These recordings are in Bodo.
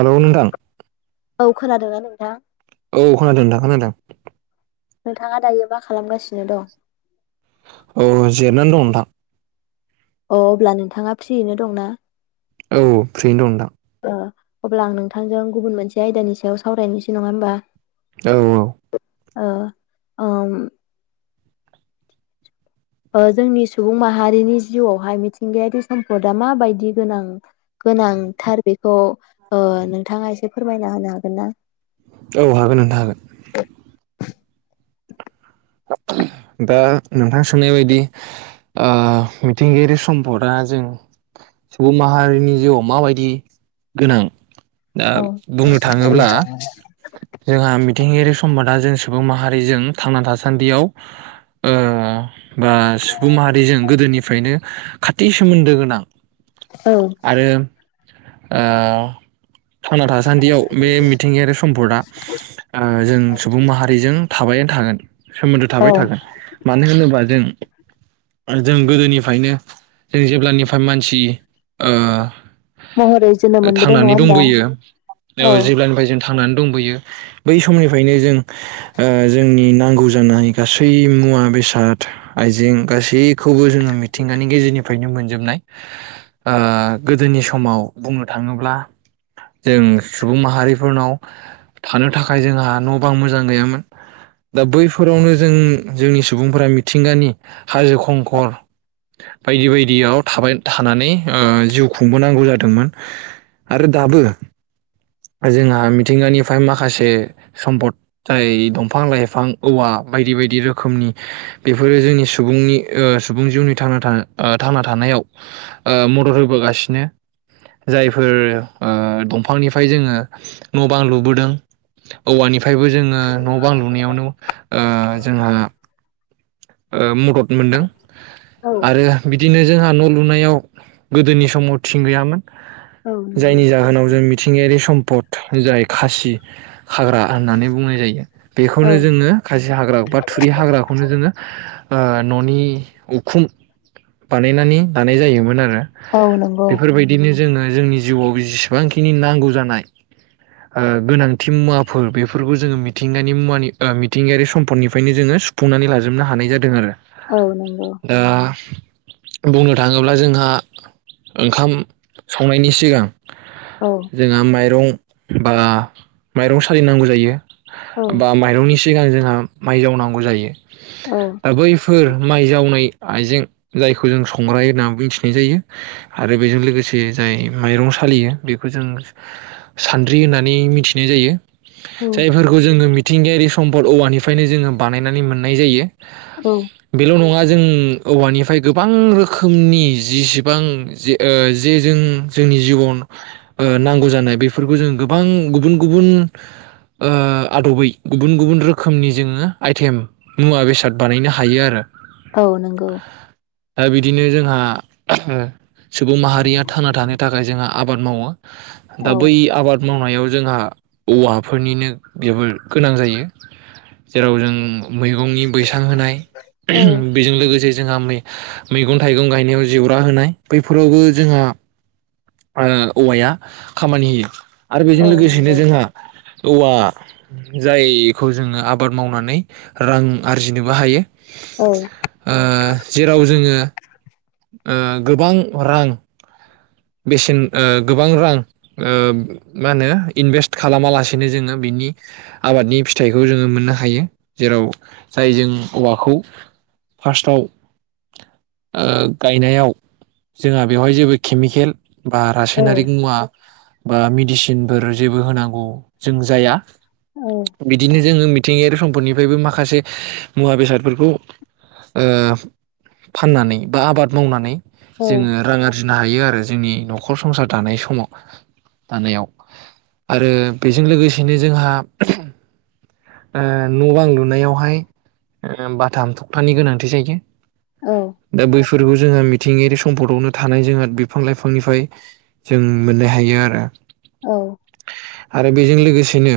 हेल' नोंथां। औ खोनादोंना नोंथां? औ खोनादों नोंथां खोनादों। नोंथाङा दायो मा खालामगासिनो दं? अ जिरायना दं नोंथां। अ अब्ला नोंथाङा फ्रियैनो दंना? औ फ्रियैनो दं नोंथां। ओ अब्ला आं नोंथांजों गुबुन मोनसे आयदानि सायाव सावरायनोसै नङा होमबा। औ ओ ओम ओ जोंनि सुबुं माहारिनि जिउआवहाय मिथिंगायारि सम्पदआ माबायदि गोनां। गोनांथार बे खौ ओ नोंथाङा एसे फोरमायना होनो हागोन ना? औ हागोन नोंथां हागोन। दा नोंथां सोंनाय बायदि ओ मिथिंगायारि सम्पदआ जों सुबुं माहारिनि जिउआव माबायदि गोनां। दा औ बुंनो थाङोब्ला जोंहा मि थिंगायारि सम्फदा जों सुबुं माहारिजों थांना था सान्दियाव ओ बा सुबुं माहारिजों गोदोनिफ्रायनो खाथि सोमोन्दो गोनां। औ आरो ओ थांना थासान्दियाव बे मिथिंगायारि सम्पदा ओ जों सुबुं माहारिजों थाबायानो थागोन। सोमोन्दो औ थाबाय थागोन मानो होनोबा जों। जों गोदोनिफ्रायनो जों जेब्लानिफ्राय मानसि ओ महरै जोनोम मोनबोदों नङा थांनानै होमबा दंबोयो ओ औ जेब्लानिफ्राय जों थांनानै दंबोयो बै समनिफ्रायनो जों ओ जोंनि नांगौ जानाय गासै मुवा बेसाद आइजें गासैखौबो जोङो मिथिंगानि गेजेरनिफ्रायनो मोनजोबनाय। ओ गोदोनि समाव बुंनो थाङोब्ला जों सुबुं माहारिफोरनाव थानो थाखाय जोंहा न' बां मोजां गैयामोन दा बै फोरावनो जों जोंनि सुबुंफोरा मिथिंगानि हाजो खंखर बायदि बायदियाव थाबाय थानानै ओ जिउ खुंबोनांगौ जादोंमोन। आरो दाबो जोंहा मिथिंगानिफ्राय माखासे सम्पद जाय दंफां लाइफां। औवा बायदि बायदि रोखोमनि बेफोरो जोंनि सुबुंनि ओ सुबुं जिउनि ओ थां थांना थांना थानायाव मदद होबोगासिनो। जायफोर ओ दंफांनिफ्राय जोङो न' बां लुबोदों औवानि फ्रायबो जोङो न' बां लुनायावनो ओ जोंहा ओ मदद मोनदों औ आरो बिदिनो जोंहा न' लुनायाव गोदोनि समाव थिं गैयामोन। औ नंगौ जायनि जाहोनाव जों मिथिंगायारि सम पद जाय खासि हाग्रा होननानै बुंनाय जायो औ बेखौनो जोङो खासि हाग्रा बा थुरि हाग्राखौ खौनो जोङो न'नि खुम बानायनानै लानाय जायोमोन आरो औ नंगौ बेफोरबायदिनो जोङो जोंनि जिउआव जेसेबांखिनि नांगौ जानाय ओ गोनांथि मुवाफोर बेफोरखौ जोङो मिथिंगानि मुवानि ओ मिथिंगायारि सम्फदनिफ्रायनो जोङो बुंनानै लाजोबनो हानाय जादों आरो औ नंगौ ओ बुंनो थाङोब्ला जोंहा ओंखाम संनायनि सिगां औ जोंहा माइरं बा माइरं सालिनांगौ जायो। बा माइरंनि सिगां जोंहा माइ जावनांगौ जायो औ दा बैफोर माइ जावनाय आइजें जायखौ जों संग्रा होनना मिथिनाय जायो आरो बेजों लोगोसे जाय माइरं सालियो बेखौ जों सान्द्रि होननानै मिथिनाय जायो। औ जायफोरखौ जोङो मिथिंगायारि सम औवानिफ्रायनो जोङो बानायनानै मोन नाय जायो। औ बेल' नङा जों औवानि फ्राय गोबां रोखोमनि जिसिबां जे ओ जे जों जोंनि जिबन ओ नांगौ जानाय बेफोरखौ जों गोबां गुबुन गुबुन ओ आदबै गुबुन गुबुन रोखोमनि जोङो आइटेम मुवा बेसाद बानायनो हायो आरो। औ नंगौ। दा बिदिनो जोंहा ओ सुबुं माहारिया थांना थानो थाखाय जोंहा आबाद मावो। दा औ बै आबाद मावनायाव जोंहा औवाफोरनिनो जोबोर गोनां जायो जेराव जों मैगंनि बैसां होनाय औ ओह्म बेजों लोगोसे जोंहा मै मैगं-थाइगं गायनायाव जेवरा होनाय बैफोरावबो जोंहा ओ औवाया खामानि होयो। आरो बेजों औ लोगोसेनो नंगौ जोंहा औवा जायखौ जोङो आबाद मावनानै रां आरजिनोबो हायो। औ ओ जेराव जोङो ओ गोबां रां बेसेन ओ गोबां रां ओ मा होनो इनभेस्ट खालामालासेनो जोङो बिनि आबादनि फिथाइखौ जोङो मोननो हायो जेराव जाय जों औवाखौ फार्स्टआव ओ गायनायाव जोंहा बेवहाय जेबो केमिकेल बा औ रासायनारिक मुवा बा मेडिसिनफोर जेबो होनांगौ जों जाया। बिदिनो जोङो मिथ थिंयारि सम्पदनिफ्रायबो माखासे मुवा बेसादफोरखौ ओ फाननानै बा आबाद मावनानै औ जोङो रां आरजि नायो आरो। जोंनि नख'र संसार थानाय समाव दानायाव आरो बेजों लोगोसेनो जोंहा ओ न'-बां लुनायावहाय ओ बाथाम थखथानि गोनांथि जायो। औ। फोरबो जोंहा मिथिंगायारि सम्पदआवनो थानाय जोंहा बि फां लाइफांनिफ्राय जों मोननो हायो आरो। औ। आरो बेजों लोगोसेनो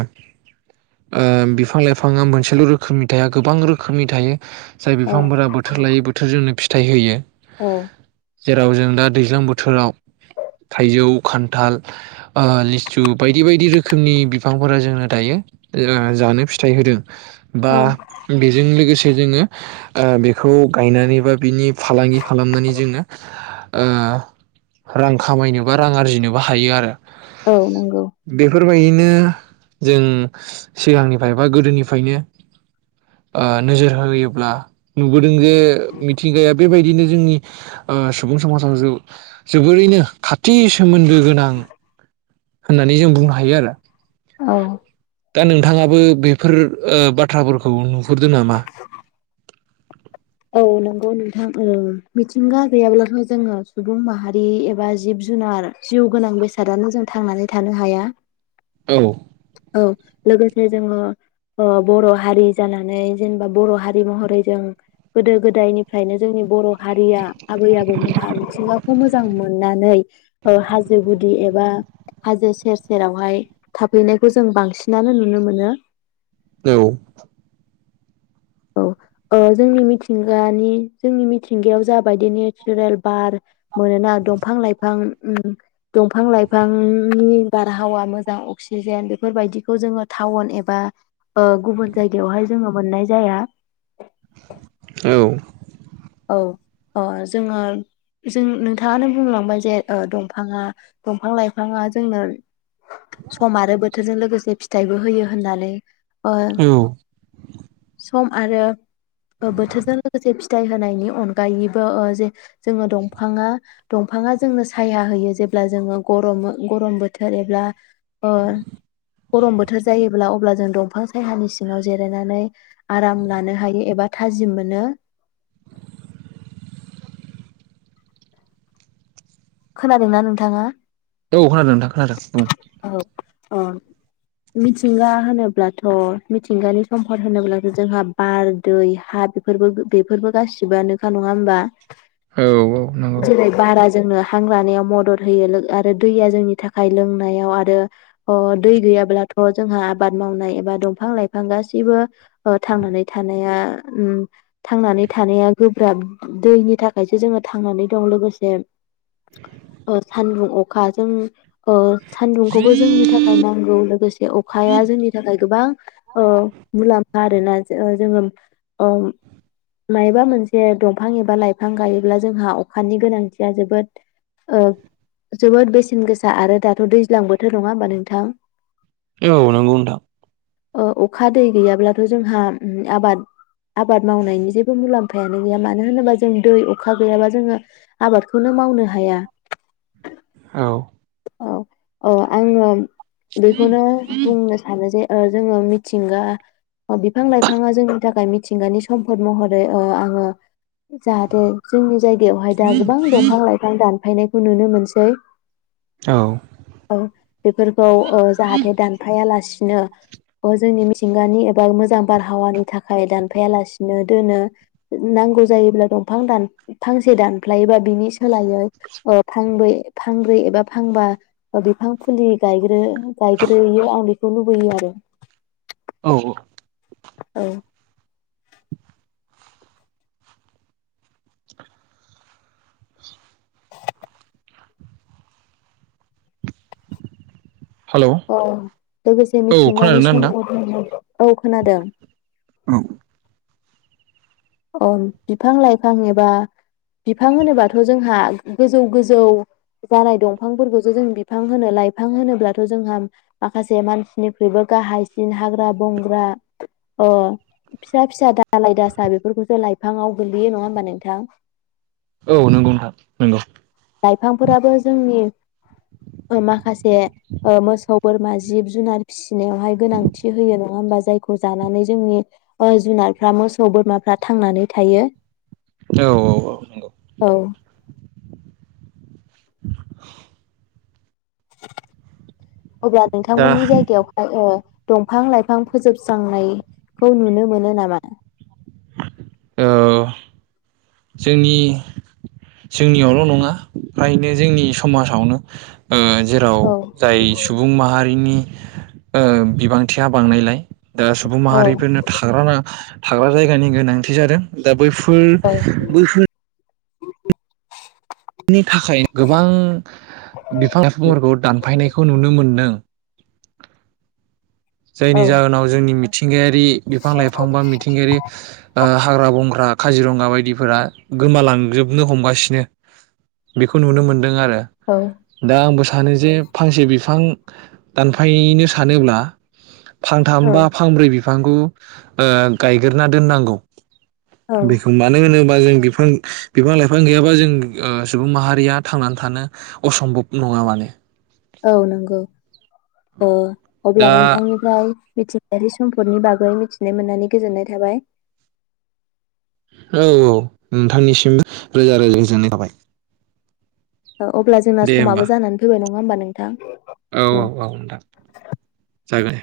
ओ बिफां लाइफाङा मोनसेल' रोखोमनि थाया गोबां रोखोमनि थायो। जाय औ बिफांफोरा बोथोर लायै बोथोरजोंनो फि थायहोयो। औ जेराव जों दा दैज्लां बोथ थोराव थाइजौ खान्थाल आ लिसु बायदि बायदि रोखोमनि बिफांफोरा जोंनो दायो जानो फिथाइ होदों। बा औ बेजों लोगोसे जोङो आ बेखौ गायनानै बा बिनि फालांगि खालामनानै जोङो आ रां खामायनोबा रां आरजिनोबो हायो आरो। औ नंगौ। बेफोरबायदिनो जों सिगांनिफ्राय बा गोदोनिफ्रायनो ओ नोजोर होयोब्ला नुबोदों जे मिथिंगाया बेबायदिनो जोंनि ओ सुबुं समाजाव जौ जोबोरैनो खाथि सोमोन्दो गोनां होननानै जों बुंनो हायो आरो। औ। दा नोंथाङाबो बेफोर ओ बाथ्राफोरखौ नुहुरदों नामा? औ नंगौ नोंथां उम मिथिंगा गैयाब्लाथ' जोङो सुबुं माहारि एबा जिब जुनार जिउ गोनां बेसादानो जों थांनानै थानो हाया। औ औ। लोगोसे जोङो ओ बर' हारि जानानै जेनेबा बर' हारि महरै जों गोदो गोदायनिफ्रायनो जोंनि बर' हारिया आबै आबौमोनहा मिथिंगाखौ मोजां मोन मोननानै ओ हाजो गुदि एबा हाजो सेर सेरावहाय थाफैनायखौ जों बांसिनानो नुनो मोनो। औ। औ ओ जोंनि मिथिंगानि जोंनि मिथिंगायाव जाबायदि नेचारेल बार मोनोना दंफां लाइफां दंफां लाइफांनि बारहावा मोजां अक्सिजेन बेफोरबायदिखौ जोङो टाउन एबा ओ गुबुन जायगायावहाय जोङो मोननाय जा जाया। औ। औ अ जोङो जों नोंथाङानो बुंलांबाय जे दंफाङा ओ दंफां लाइफाङा जोंनो सम आरो बोथोरजों लोगोसे फिथाइबो होयो होननानै। ओ औ। सम आरो बोथोरजों लोगोसे फिथाइ होनायनि अनगायैबो जे जोङो दंफाङा दंफाङा जोंनो साया होयो जेब्ला जोङो गरम गरम बोथोर एब्ला ओ गरम बोथोर जायोब्ला अब्ला जों दंफां सहानि सिङाव जिरायनानै आराम लानो हायो एबा थाजिम मोनो। खोनादोंना नोंथाङा? औ खोनादों नोंथां खोनादों बुं। औ अ मिथिंगा होनोब्लाथ' मिथिंगानि सम्पद होनोब्लाथ' जोंहा बार दै हा बिफोरबो बेफोरबो गासिबोआनोखा नङा होमबा? औ औ नंगौ। जेरै बारा जोंनो हां लानायाव मदद होयो लोगो आरो दैया जोंनि थाखाय लोंनायाव आरो अ दै गैयाब्लाथ' जोंहा आबाद मावनाय एबा दंफां लाइफां गासैबो थांनानै थानाया उम थांनानै थानाया गोब्राब दैनि थाखायसो जोंङो थांनानै दं लोगोसे अ सानदुं अ खाजों ओ सानदुंखौबो जोंनि थाखाय नांगौ लोगोसे अखाया जोंनि थाखाय गोबां ओ मुलाम्फा आरोना जो ओ जोंङो ओ मायबा मोनसे दंफां एबा लाइफां गायोब्ला जोंहा अखानि गोनांथिया जोब बोद ओ जोबोद बेसेन गोसा आरो दाथ' दैज्लां बोथोर नङा होमबा नोंथां? औ नोंगौ नोंथां। ओ अखा दै गैयाब्लाथ' जोंहा उम आबाद आबाद मावनायनि जेबो मुलाम्फायानो गैया मानो होनोबा जों दै अखा गैयाबा जोङो आबाद खौनो मावनो हाया। औ औ औ आङो बेखौनो बुंनो सानो जे ओ जोङो मिथिंगा अ बिफां लाइफाङा जोंनि थाखाय मिथिंगानि सम्फद महरै ओ आङो जाहाथे जोंनि जायगायावहाय दा गोबां दंफां लाइफां दान फायनायखौ नुनो मोनसै। औ औ बेफोरखौ ओ जाहाथे दानफायालासि नो अ जोंनि मिथिंगानि एबा मो जा बारहावानि थाखाय दानफाया लासिनो दोनो नांगौ जायोब्ला दंफां दान फांसे दानफ्लायोबा बिनि सोलायै अ फांबै फांब्रै एबा फांबा ओ बिफां फुलि गायग्रो। गायग्रोहोयो आं खौ लुबोयो आरो औ औ औ हेलौ अ लोगोसे औ मिथिंगानि खोनादोंना नोंथां? समखौ औ खोनादों। औ अ बिफां लाइफां एबा बिफां होनोबाथ' जोंहा गोजौ गोजौ जानाय दंफांफोरखौसो जों बिफां होनो लाइफां होनोब्लाथ' जोंहा माखासे मानसिनिख्रुइबो गाहायसिन हाग्रा ग्रा बंग्रा अ फिसा फिसा दालाय दासा बे बेफोरखौसो लाइफाङाव गोलैयो नङा होमबा नोंथां? औ नंगौ नोंथां नंगौ लाइफांफोराबो जोंनि ओ माखासे ओ मोसौ बोरमा जिब जुनार फि नायावहाय गोनांथि होयो नङा होमबा? जायखौ जानानै जोंनि ओ जुनारफ्रा मोसौ बोरमाफ्रा थांनानै थायो। औ औ औ नंगौ। औ [inaudible] अब्ला दा नोंथांमोननि जायगायावहाय ओ दंफां-लाइफां फोजोबस्रांनायखौ नुनो मोनो नामा? औ जोंनि जोंनियावल' नङा फ्रायनो जोंनि समाजावनो ओ जेराव औ जाय सुबुं माहारिनि ओ बिबांथिया बांनायलाय दा सुबुं औ माहारिफोरनो थाग्राना थाग्रा जायगानि गोनांथि जादों दा बैफोर औ बैफोर बिनि थाखाय गोबां बिफां-लाइफांफोरखौ दानफायनायखौ नुनो मोनदो। जायनि औ जाहोनाव जोंनि मि थिंगायारि बिफां-लाइफां बा मिथिंगायारि ओ हाग्रा बंग्रा काजिरङगा बायदिफोरा गोमालांजोबनो हमगासिनो बेखौ नुनो मोन दों आरो औ दा आंबो सानो जे फांसे बिफां दानफायनो सानोब्ला औ फांथामबा फांब्रै बिफ बिफांखौ ओ गायग्रोना दोननांगौ। औ बेखौ मानो होनो बा जों बिफां बिफां लाइफां गैयाबा जों ओ सुबुं माहारिया थांनानै थानो असम्भब नङा माने। औ नंगौ ओ अब्ला दा नोंथांनिफ्राय मिथिंगायारि सम्पदनि बागै मिथिनो मोननानै गोजोननाय थाबाय। औ औ नोंथांनिसिम रोजा रोजा जोननाय थाबाय। अ अब्ला जोंना दे होमबा समाबो जानानै फैबाय न नङा होमबा नोंथां? औ औ औ नोंथां जागोन दे।